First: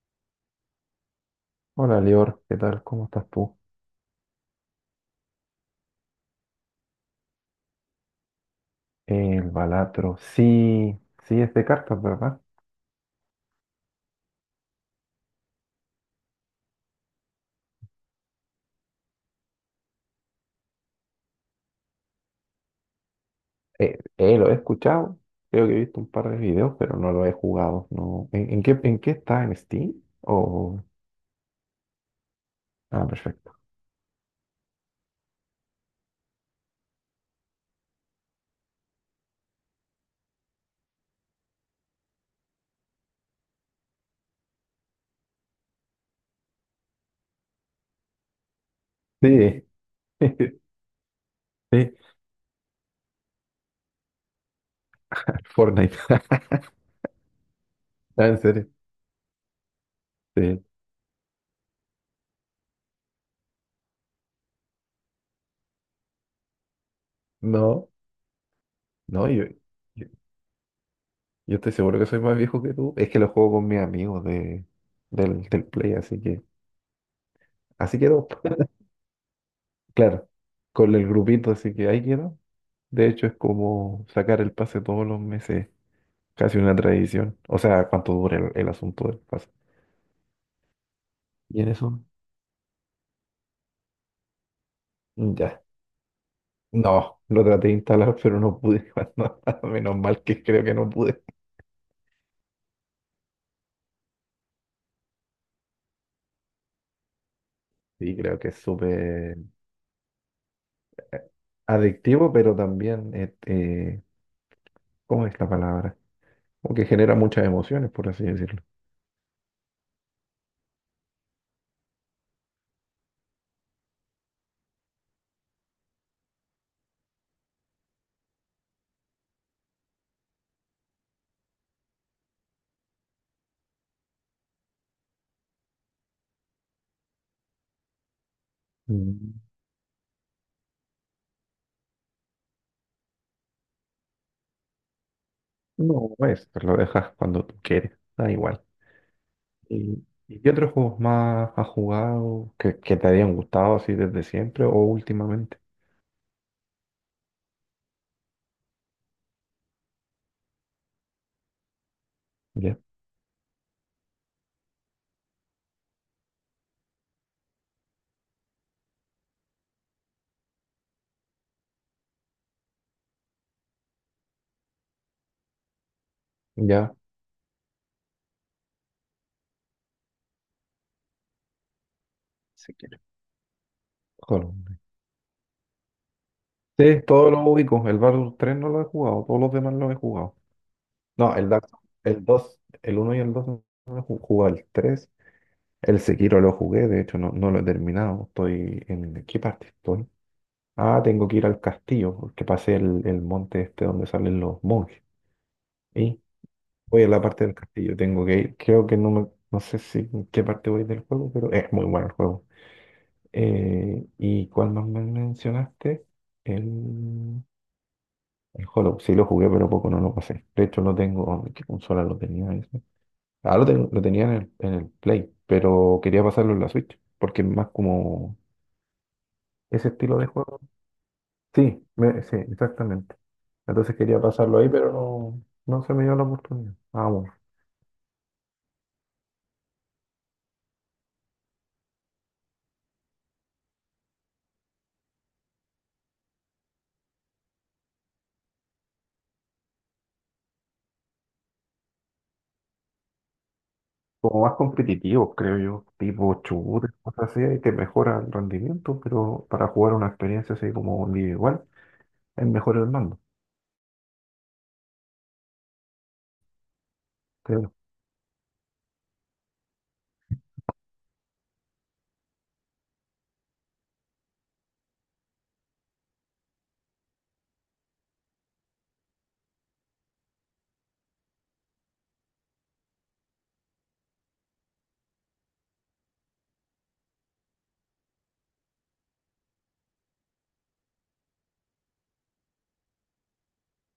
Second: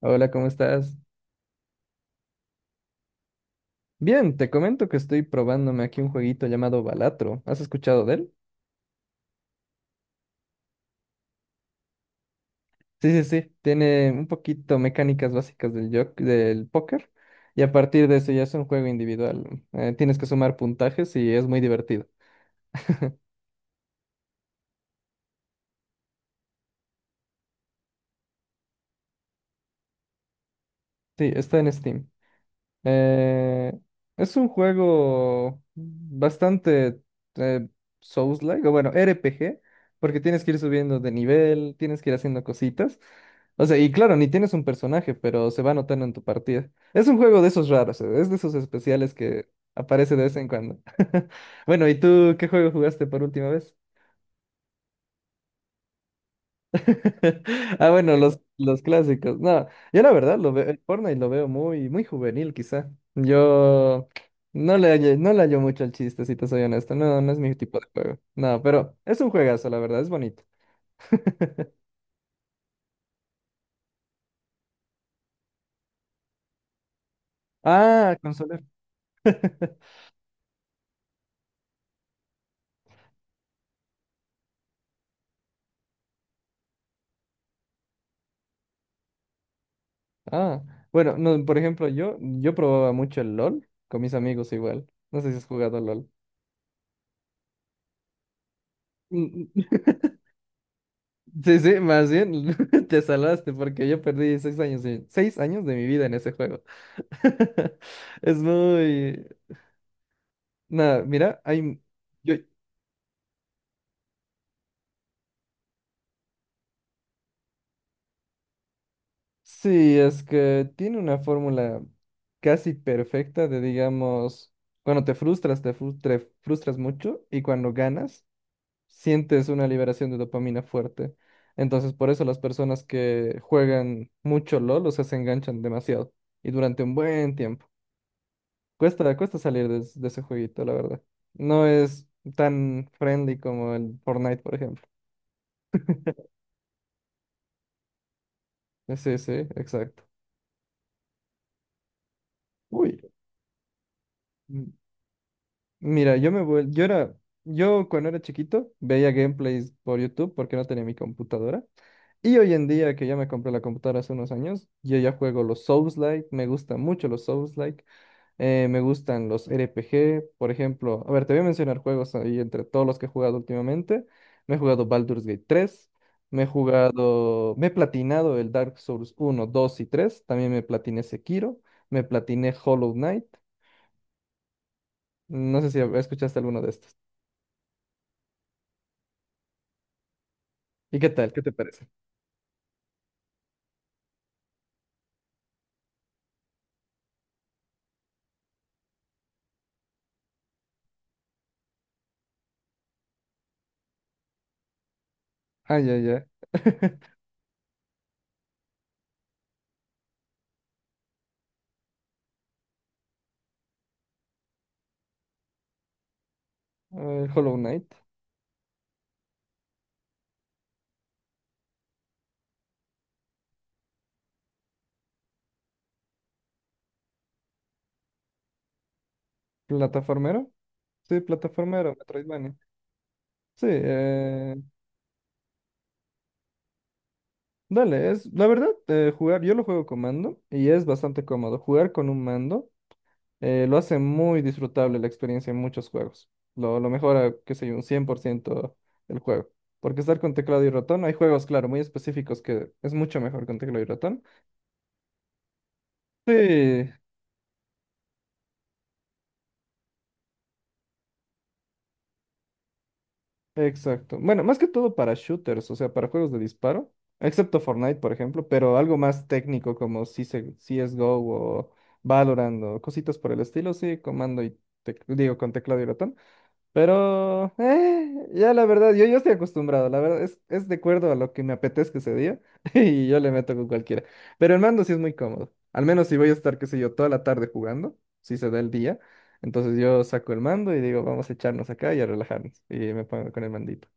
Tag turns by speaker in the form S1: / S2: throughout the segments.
S1: Hola, ¿cómo estás?
S2: Hola, Lior, ¿qué tal? ¿Cómo estás tú?
S1: Bien, te comento que estoy probándome aquí un jueguito llamado Balatro. ¿Has escuchado de él?
S2: El Balatro, sí, sí es de cartas, ¿verdad?
S1: Sí, sí, sí. Tiene un poquito mecánicas básicas del póker y a partir de eso ya es un juego individual. Tienes que sumar puntajes y es muy divertido.
S2: Lo he escuchado, creo que he visto un par de videos, pero no lo he jugado, no. ¿En qué está? ¿En Steam? O...
S1: Sí, está en Steam.
S2: Ah, perfecto.
S1: Eh, es un juego bastante eh, Souls-like, o bueno, RPG, porque tienes que ir subiendo de nivel, tienes que ir haciendo cositas. O sea, y claro, ni tienes un personaje, pero se va notando en tu partida. Es un juego de esos raros, es de esos especiales que
S2: Sí,
S1: aparece de vez en cuando. Bueno,
S2: sí,
S1: ¿y tú qué juego jugaste por última vez?
S2: Fortnite,
S1: Ah, bueno,
S2: Ah, en
S1: los,
S2: serio,
S1: los clásicos. No, yo la verdad lo
S2: sí.
S1: veo, el Fortnite lo veo muy, muy juvenil quizá. Yo no le hallo mucho al chiste, si te soy honesto. No, no es mi tipo de
S2: No,
S1: juego. No, pero es
S2: no,
S1: un juegazo, la verdad,
S2: yo,
S1: es bonito.
S2: yo estoy seguro que soy más viejo que tú, es que lo juego con mis amigos del Play, así que, así
S1: Ah,
S2: quedó,
S1: consola.
S2: claro, con el grupito, así que ahí quedó. De hecho, es como sacar el pase todos los meses, casi una tradición. O sea, cuánto dura el asunto del pase.
S1: Ah, bueno, no, por
S2: Y en
S1: ejemplo,
S2: eso,
S1: yo probaba mucho el LOL con mis amigos igual. No sé si has
S2: ya.
S1: jugado LOL.
S2: No, lo traté de instalar, pero no pude. No,
S1: Mm, mm. Mm.
S2: menos mal que creo que no pude.
S1: Sí, sí, más bien te salvaste porque yo perdí seis años de mi vida en ese juego.
S2: Sí,
S1: Es
S2: creo que es
S1: muy...
S2: súper
S1: Nada, mira, hay...
S2: adictivo,
S1: Yo...
S2: pero también, ¿cómo es la palabra? Como que genera muchas emociones, por así decirlo.
S1: Sí, es que tiene una fórmula casi perfecta de, digamos, cuando te frustras, te frustras mucho y cuando ganas, sientes una liberación de dopamina fuerte. Entonces, por eso las personas que juegan mucho LOL, o sea, se enganchan demasiado y durante un buen tiempo. Cuesta
S2: Mm,
S1: salir de ese jueguito, la verdad. No es tan friendly como el Fortnite, por ejemplo.
S2: No, es, lo dejas cuando tú quieres, da igual.
S1: Sí, sí, exacto.
S2: ¿Y qué otros juegos más has jugado que
S1: Uy,
S2: te hayan gustado así desde siempre
S1: m-
S2: o últimamente?
S1: mira, yo me vuel- yo era, yo cuando era chiquito veía gameplays por YouTube porque no tenía mi computadora. Y hoy en
S2: Ya,
S1: día que ya me compré la computadora hace unos años, yo ya juego los Souls-like, me gustan mucho los Souls-like, me gustan los RPG, por ejemplo, a ver, te voy a mencionar juegos ahí entre todos los que he jugado últimamente. Me he jugado Baldur's Gate 3, me he
S2: ya,
S1: jugado, me he platinado el Dark Souls 1, 2 y 3. También me platiné Sekiro, me platiné
S2: si
S1: Hollow
S2: quieres.
S1: Knight.
S2: Joder.
S1: No sé si escuchaste alguno de estos.
S2: Sí, todos los ubico. El Battle 3 no lo he jugado, todos los demás los he jugado.
S1: ¿Y qué tal?
S2: No,
S1: ¿Qué
S2: el
S1: te
S2: Dark Souls,
S1: parece?
S2: el 2, el 1 y el 2 no lo he jugado, el tres. El Sekiro lo jugué, de hecho no, no lo he terminado. ¿Qué parte estoy? Ah, tengo que ir al castillo, porque pasé el monte este donde salen los monjes.
S1: Ah, ya, ya.
S2: Voy a la parte del castillo, tengo que ir. Creo que no sé si en qué parte voy del juego, pero es muy bueno el juego. ¿Y cuál más me mencionaste?
S1: A ver,
S2: El,
S1: Hollow Knight.
S2: el Hollow. Sí, lo jugué, pero poco no lo pasé. De hecho, no tengo. ¿En ¿Qué consola lo tenía ese? Ah, lo tenía en el Play, pero quería pasarlo en la Switch, porque es más como ese estilo de
S1: ¿Plataformero?
S2: juego.
S1: Sí,
S2: Sí,
S1: plataformero,
S2: sí,
S1: Metroidvania.
S2: exactamente.
S1: Sí,
S2: Entonces quería pasarlo ahí, pero no, no se me dio la oportunidad. Vamos.
S1: dale, es la verdad, jugar, yo lo juego con mando y es bastante cómodo. Jugar con un mando lo hace muy disfrutable la experiencia en muchos juegos. Lo mejora, qué sé yo, un 100% el juego. Porque estar con teclado y ratón, hay juegos, claro, muy específicos que es mucho mejor con teclado y ratón.
S2: Como más competitivos, creo yo, tipo
S1: Sí,
S2: shooters, cosas así, y te mejora el rendimiento, pero para jugar una experiencia así como individual, es mejor el mando,
S1: exacto. Bueno, más que todo para shooters, o sea, para juegos de disparo, excepto
S2: creo.
S1: Fortnite, por ejemplo, pero algo más técnico como CS, CSGO o Valorant o cositas por el estilo, sí, comando y digo, con teclado y ratón. Pero, ya la verdad, yo estoy acostumbrado, la verdad, es de acuerdo a lo que me apetezca ese día y yo le meto con cualquiera. Pero el mando sí es muy cómodo, al menos si voy a estar, qué sé yo, toda la tarde jugando, si se da el día, entonces yo saco el mando y digo, vamos a echarnos acá y a relajarnos y me pongo con el mandito.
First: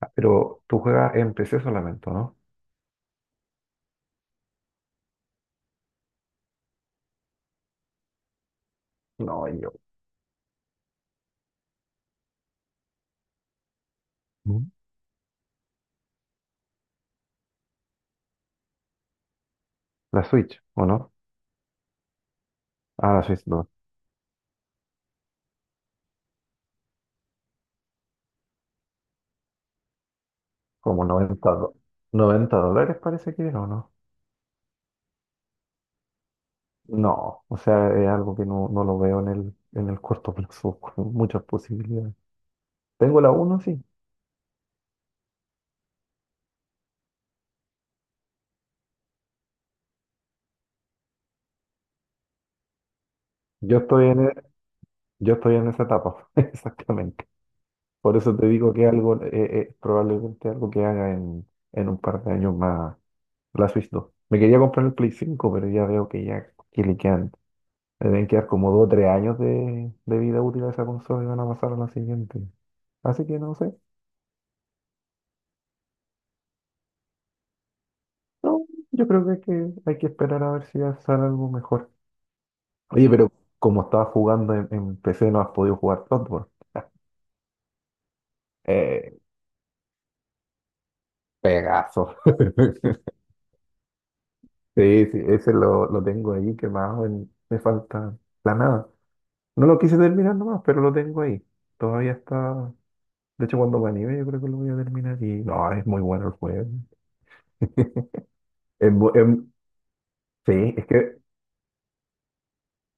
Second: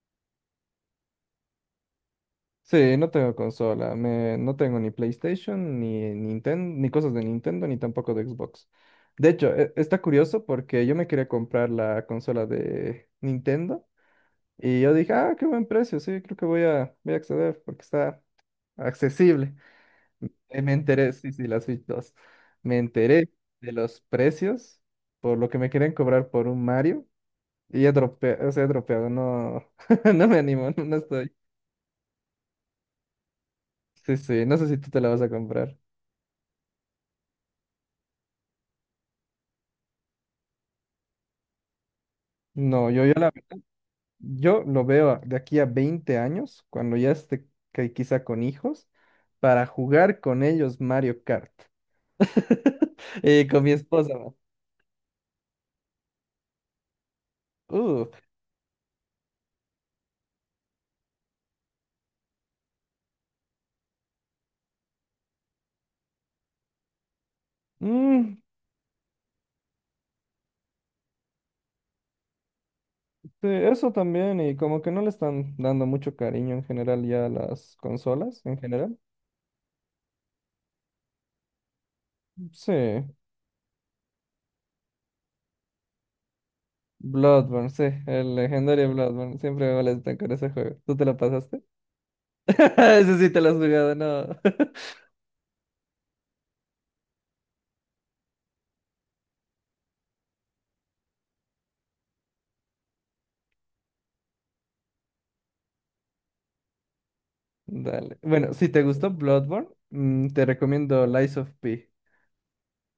S2: Ah, pero tú juegas en PC solamente, ¿o no?
S1: Sí, no tengo consola, no tengo ni PlayStation, ni Nintendo, ni cosas de Nintendo, ni tampoco de Xbox. De
S2: No,
S1: hecho,
S2: yo.
S1: está curioso porque yo me quería comprar la consola de Nintendo.
S2: ¿Mm?
S1: Y yo dije, ah, qué buen precio, sí, creo que voy a acceder porque está accesible.
S2: La Switch,
S1: Me
S2: ¿o no?
S1: enteré, sí, sí, la Switch 2. Me
S2: Ah, la
S1: enteré
S2: Switch no.
S1: de los precios por lo que me querían cobrar por un Mario y he dropeado, o sea, he dropeado, no, no me animo, no, no
S2: Como
S1: estoy.
S2: noventa do- $90 parece que era, ¿o no?
S1: Sí, sí, no sé si tú te la vas a comprar.
S2: No, o sea, es algo que no, no lo veo en el corto plazo, con muchas posibilidades.
S1: No, yo, yo,
S2: Tengo la
S1: la,
S2: uno, sí.
S1: yo lo veo de aquí a 20 años, cuando ya esté que quizá con hijos, para jugar con ellos Mario Kart. Y con mi
S2: Yo estoy
S1: esposa,
S2: en, e- yo estoy en esa etapa, exactamente.
S1: ¿no?
S2: Por eso te digo que algo, probablemente algo que haga en un par de años más la Switch 2. Me quería comprar el Play 5, pero ya veo que ya que le quedan, le deben
S1: Mm,
S2: quedar como 2 o 3 años de vida útil a esa consola y van a pasar a la siguiente. Así
S1: sí,
S2: que no sé.
S1: eso también, y como que no le están dando mucho cariño en general ya a las consolas, en
S2: No,
S1: general.
S2: yo creo que hay que esperar a ver si ya sale algo mejor.
S1: Sí,
S2: Oye, pero como estaba jugando en PC, no has podido jugar Bloodborne.
S1: Bloodborne, sí, el legendario
S2: Eh,
S1: Bloodborne, siempre me molesta con ese juego. ¿Tú te lo pasaste?
S2: Pegaso.
S1: Ese sí te lo has jugado, no.
S2: Sí, sí, ese lo tengo ahí quemado, me falta la nada. No lo quise terminar nomás, pero lo tengo ahí. Todavía está. De hecho, cuando me anime, yo creo que lo voy a terminar. Y no, es muy bueno el juego.
S1: Dale. Bueno, si te
S2: Es
S1: gustó
S2: bu- em,
S1: Bloodborne, te
S2: sí, es
S1: recomiendo
S2: que.
S1: Lies of P.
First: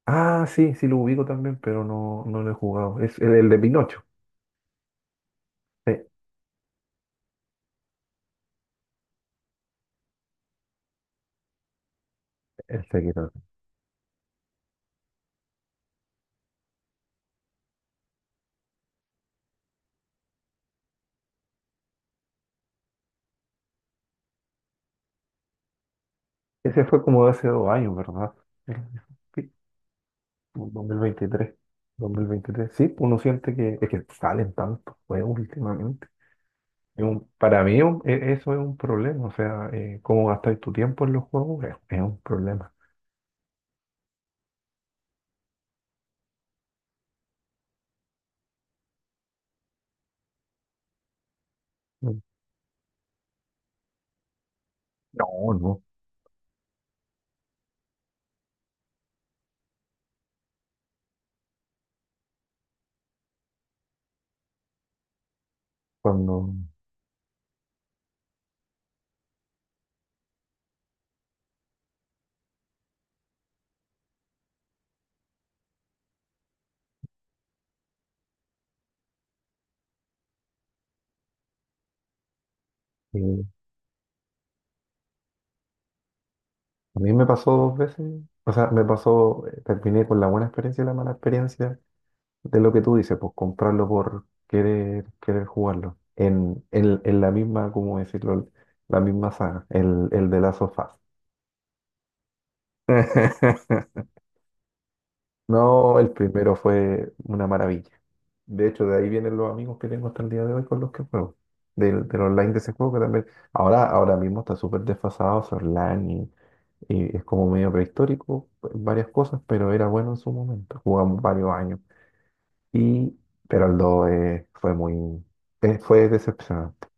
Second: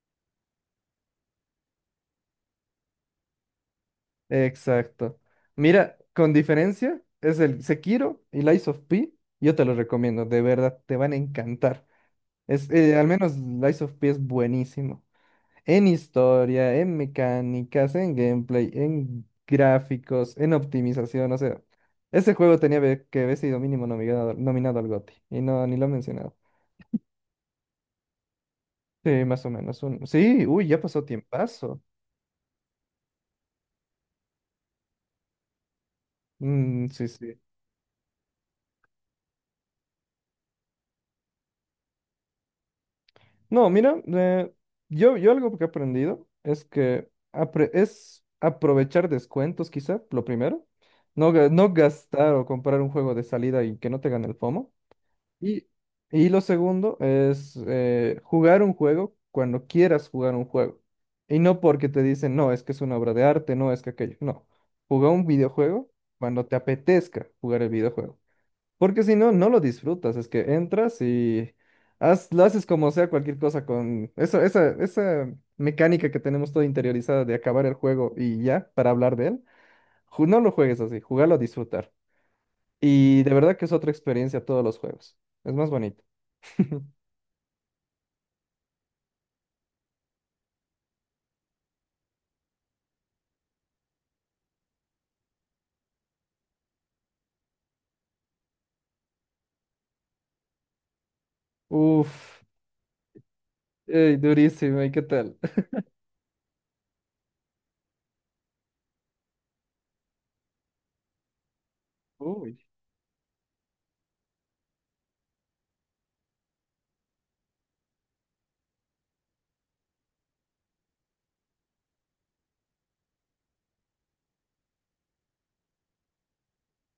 S2: Ah, sí, sí lo ubico también, pero no, no lo he jugado. Es el de Pinocho.
S1: Exacto.
S2: Sí,
S1: Mira, con diferencia, es el Sekiro y Lies of P, yo te lo recomiendo, de verdad, te van a encantar.
S2: el
S1: Al
S2: Sekiro.
S1: menos Lies of P es buenísimo en historia, en mecánicas, en gameplay, en gráficos, en optimización. O sea, ese juego tenía que haber sido mínimo nominado, al GOTY y no, ni lo he mencionado.
S2: Ese fue como de hace dos años, ¿verdad? El-
S1: Sí, más o
S2: sí,
S1: menos. Sí, uy, ya pasó
S2: 2023.
S1: tiempazo.
S2: 2023. Sí, uno siente que es que salen tantos juegos últimamente.
S1: Mm,
S2: Es
S1: sí,
S2: un-
S1: sí.
S2: para mí un- e- Eso es un problema, o sea, cómo gastar tu tiempo en los juegos es un problema.
S1: No, mira, yo algo que he aprendido es que es aprovechar descuentos, quizá, lo primero. No, no
S2: Mm.
S1: gastar o comprar un juego de salida y que no te gane el FOMO.
S2: No,
S1: Y,
S2: no,
S1: y lo segundo es jugar un juego cuando quieras jugar un juego. Y no porque te dicen, no, es que es una obra de arte, no, es que aquello. No, juega un videojuego cuando
S2: cuando
S1: te apetezca jugar el videojuego. Porque si no, no lo disfrutas. Es que entras y lo haces como sea cualquier cosa con eso, esa mecánica que tenemos toda interiorizada de acabar el juego y ya, para hablar de él. No lo juegues así, jugalo a disfrutar. Y de
S2: eh,
S1: verdad que es otra experiencia todos los juegos. Es más bonito.
S2: a mí me pasó dos veces, o sea, me pasó, terminé con la buena experiencia y la mala experiencia de lo que tú dices, pues comprarlo por querer, jugarlo, en la misma, ¿cómo decirlo? La misma saga, el de Last of Us.
S1: Uf, ey, durísimo, ¿y qué tal?
S2: No, el primero fue una maravilla. De hecho, de ahí vienen los amigos que tengo hasta el día de hoy con los que juego. Del online
S1: Uy.
S2: de ese juego que también. Ahora mismo está súper desfasado ese online y es como medio prehistórico, en varias cosas, pero era bueno en su momento. Jugamos varios años. Y, pero el 2 fue muy. Fue decepcionante.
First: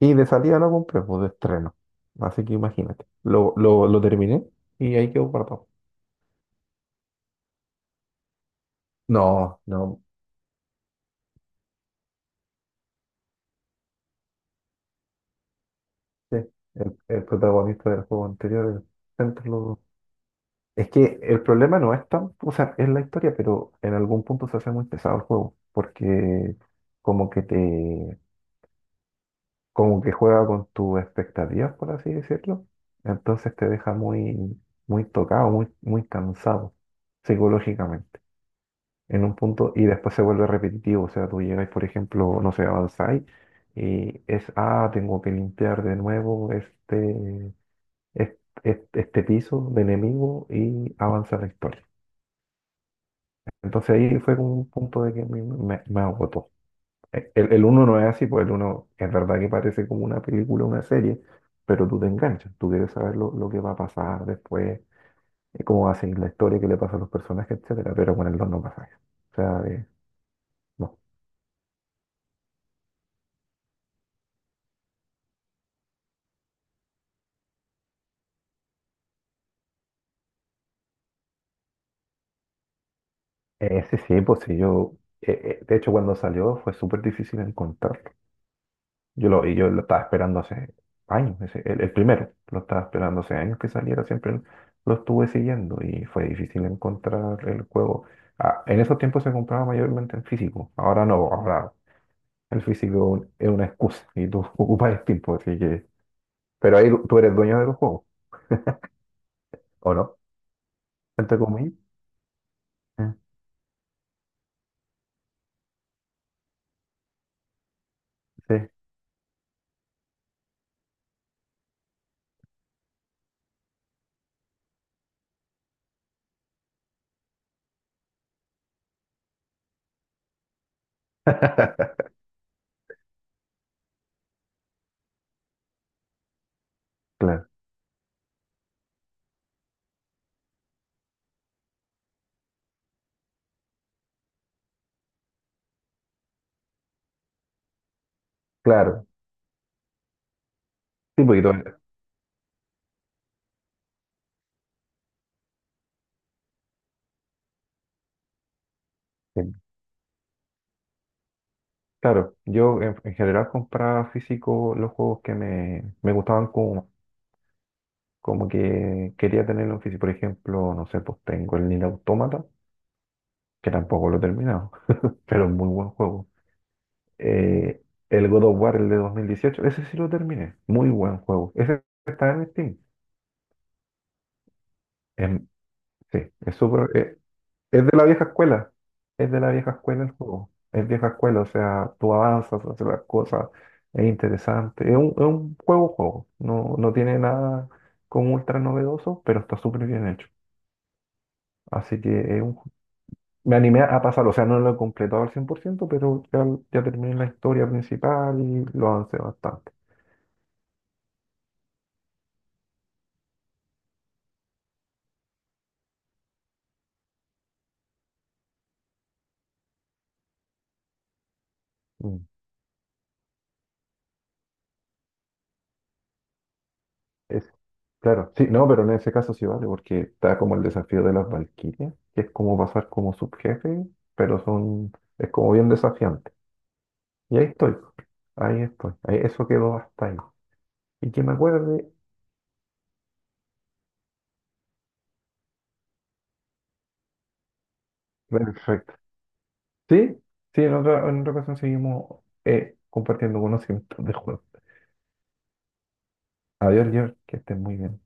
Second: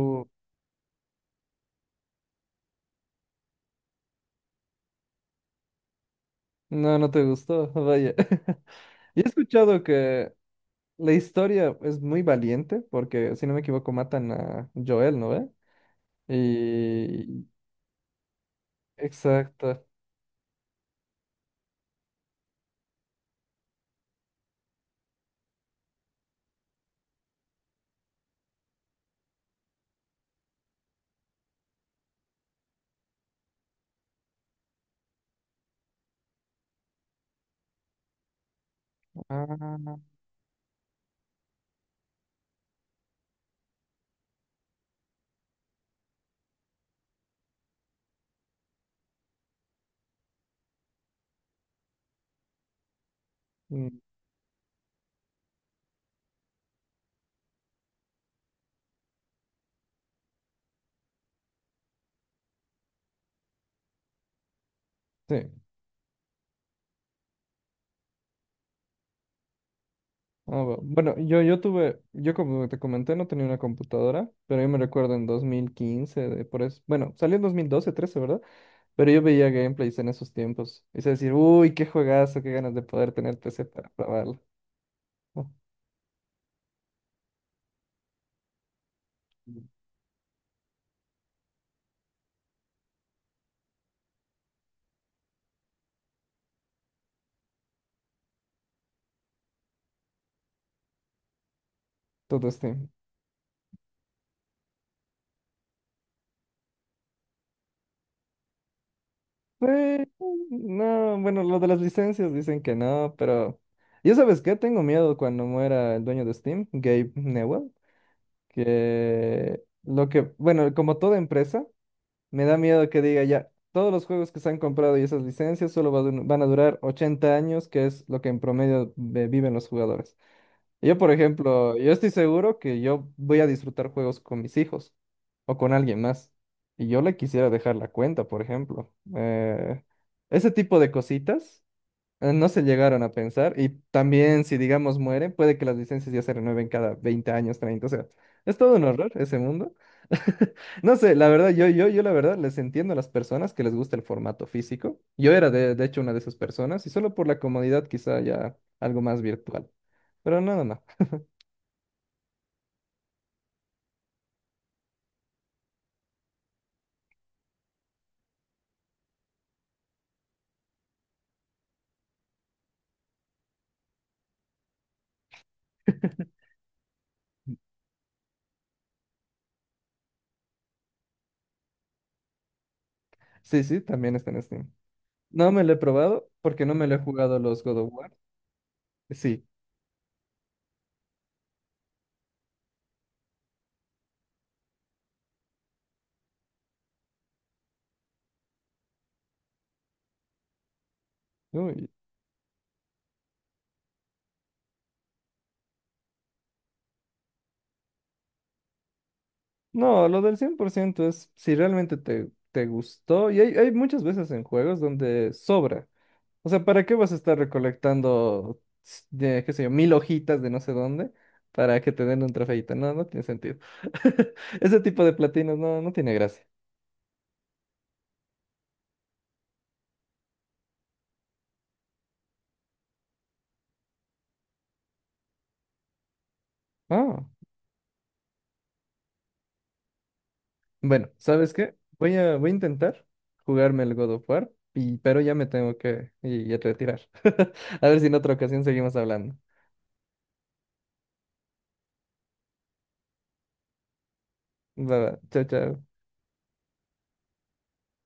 S2: Y de salida lo compré, pues de estreno. Así que imagínate. Lo terminé y ahí quedó guardado.
S1: no, no te gustó, vaya. Y he
S2: No,
S1: escuchado
S2: no.
S1: que la historia es muy valiente, porque si no me equivoco, matan a Joel, ¿no ve?
S2: Sí, el
S1: Y.
S2: protagonista del juego anterior, el Centro
S1: Exacto.
S2: Es que el problema no es tan, o sea, es la historia, pero en algún punto se hace muy pesado el juego, porque como que te, como que juega con tus expectativas, por así decirlo, entonces te deja muy, muy tocado, muy, muy cansado psicológicamente, en un punto, y
S1: Ah,
S2: después se vuelve repetitivo, o sea, tú llegas, por ejemplo, no sé, avanzáis, y es, tengo que limpiar de nuevo este, este piso de enemigo y avanza la historia. Entonces
S1: mm,
S2: ahí fue como un punto de que me agotó. El uno no es así, pues el uno es verdad que parece como una película, una serie, pero tú te enganchas, tú quieres saber lo que va a pasar después,
S1: sí.
S2: cómo va a seguir la historia, qué le pasa a los personajes, etcétera, pero con el dos no pasa eso. O sea,
S1: Ah,
S2: no.
S1: bueno, yo como te comenté, no tenía una computadora, pero yo me recuerdo en 2015, de por eso, bueno, salió en 2012, 13, ¿verdad? Pero yo veía gameplays en esos tiempos. Y se decir, uy, qué juegazo, qué ganas de poder tener PC para
S2: Ese sí,
S1: probarlo.
S2: pues sí, yo,
S1: ¿No?
S2: eh, de hecho cuando salió fue súper difícil encontrarlo. Y yo lo estaba esperando hace años, el primero, lo estaba esperando hace años que saliera, siempre lo estuve siguiendo y fue difícil encontrar el juego. Ah, en esos tiempos se compraba mayormente en físico, ahora no, ahora
S1: Todo
S2: el
S1: Steam.
S2: físico es una excusa y tú ocupas el tiempo, así que... Pero ahí tú eres dueño de los juegos, ¿o
S1: Eh,
S2: no?
S1: no,
S2: Entre
S1: bueno, lo de
S2: comillas.
S1: las licencias dicen que no,
S2: Ah,
S1: pero. Yo sabes qué, tengo miedo cuando muera el dueño de Steam, Gabe Newell,
S2: sí.
S1: bueno, como toda empresa, me da miedo que diga ya, todos los juegos que se han comprado y esas licencias solo van a durar 80 años, que es lo que en promedio viven los jugadores. Yo, por ejemplo, yo estoy seguro que yo voy a disfrutar juegos con mis hijos o con alguien más. Y yo le
S2: Claro,
S1: quisiera dejar la cuenta, por ejemplo. Ese tipo de cositas no se llegaron a pensar. Y también, si digamos muere puede que las licencias ya se renueven cada 20 años, 30. O sea, es todo un
S2: claro.
S1: horror ese mundo. No sé,
S2: Sí,
S1: la
S2: porque
S1: verdad, yo la verdad les entiendo a las personas que les gusta el formato físico. Yo era de hecho una de esas personas y solo por la comodidad quizá ya algo más
S2: sí,
S1: virtual. Pero no, no, no.
S2: claro, yo en general compraba físico los juegos que me gustaban como que quería tenerlo en físico. Por ejemplo, no sé, pues tengo el Nier Automata, que tampoco lo he terminado, pero es muy buen juego. Eh, el God of War, el de 2018, ese sí lo terminé, muy buen juego. Ese está en Steam.
S1: Sí, sí, también está en Steam.
S2: Em,
S1: No me lo he
S2: sí,
S1: probado
S2: es
S1: porque no me
S2: súper-
S1: lo he
S2: eh,
S1: jugado los God
S2: es
S1: of
S2: de la
S1: War.
S2: vieja escuela, es de
S1: Sí.
S2: la vieja escuela el juego. Es vieja escuela, o sea, tú avanzas, haces las cosas, es interesante. Es un juego, juego. No, no tiene nada como ultra novedoso, pero está súper bien hecho.
S1: Uy.
S2: Así que es un. Me animé a pasar, o sea, no lo he completado al 100%, pero ya, ya terminé la historia principal y lo avancé bastante.
S1: No, lo del 100% es si realmente te gustó. Y hay muchas veces en juegos donde sobra. O sea, ¿para qué vas a estar recolectando, de, qué sé yo, mil hojitas de no sé dónde para que te den
S2: Mm.
S1: un trofeito? No, no tiene sentido. Ese tipo de platinos no tiene gracia.
S2: Es, claro, sí, no, pero en ese caso sí vale, porque está como el desafío de las Valquirias, que es como pasar como subjefe, pero es como bien desafiante.
S1: Ah.
S2: Y ahí estoy, ahí estoy, ahí, eso quedó hasta ahí.
S1: Bueno,
S2: Y que me
S1: ¿sabes qué?
S2: acuerde,
S1: Voy a intentar jugarme el God of War, pero ya me tengo que ir a retirar. A ver si en otra ocasión
S2: perfecto.
S1: seguimos hablando.
S2: Sí, sí, en otra ocasión seguimos compartiendo conocimientos de juego.
S1: Va, va. Chao, chao.
S2: Adiós, George, que estén muy bien.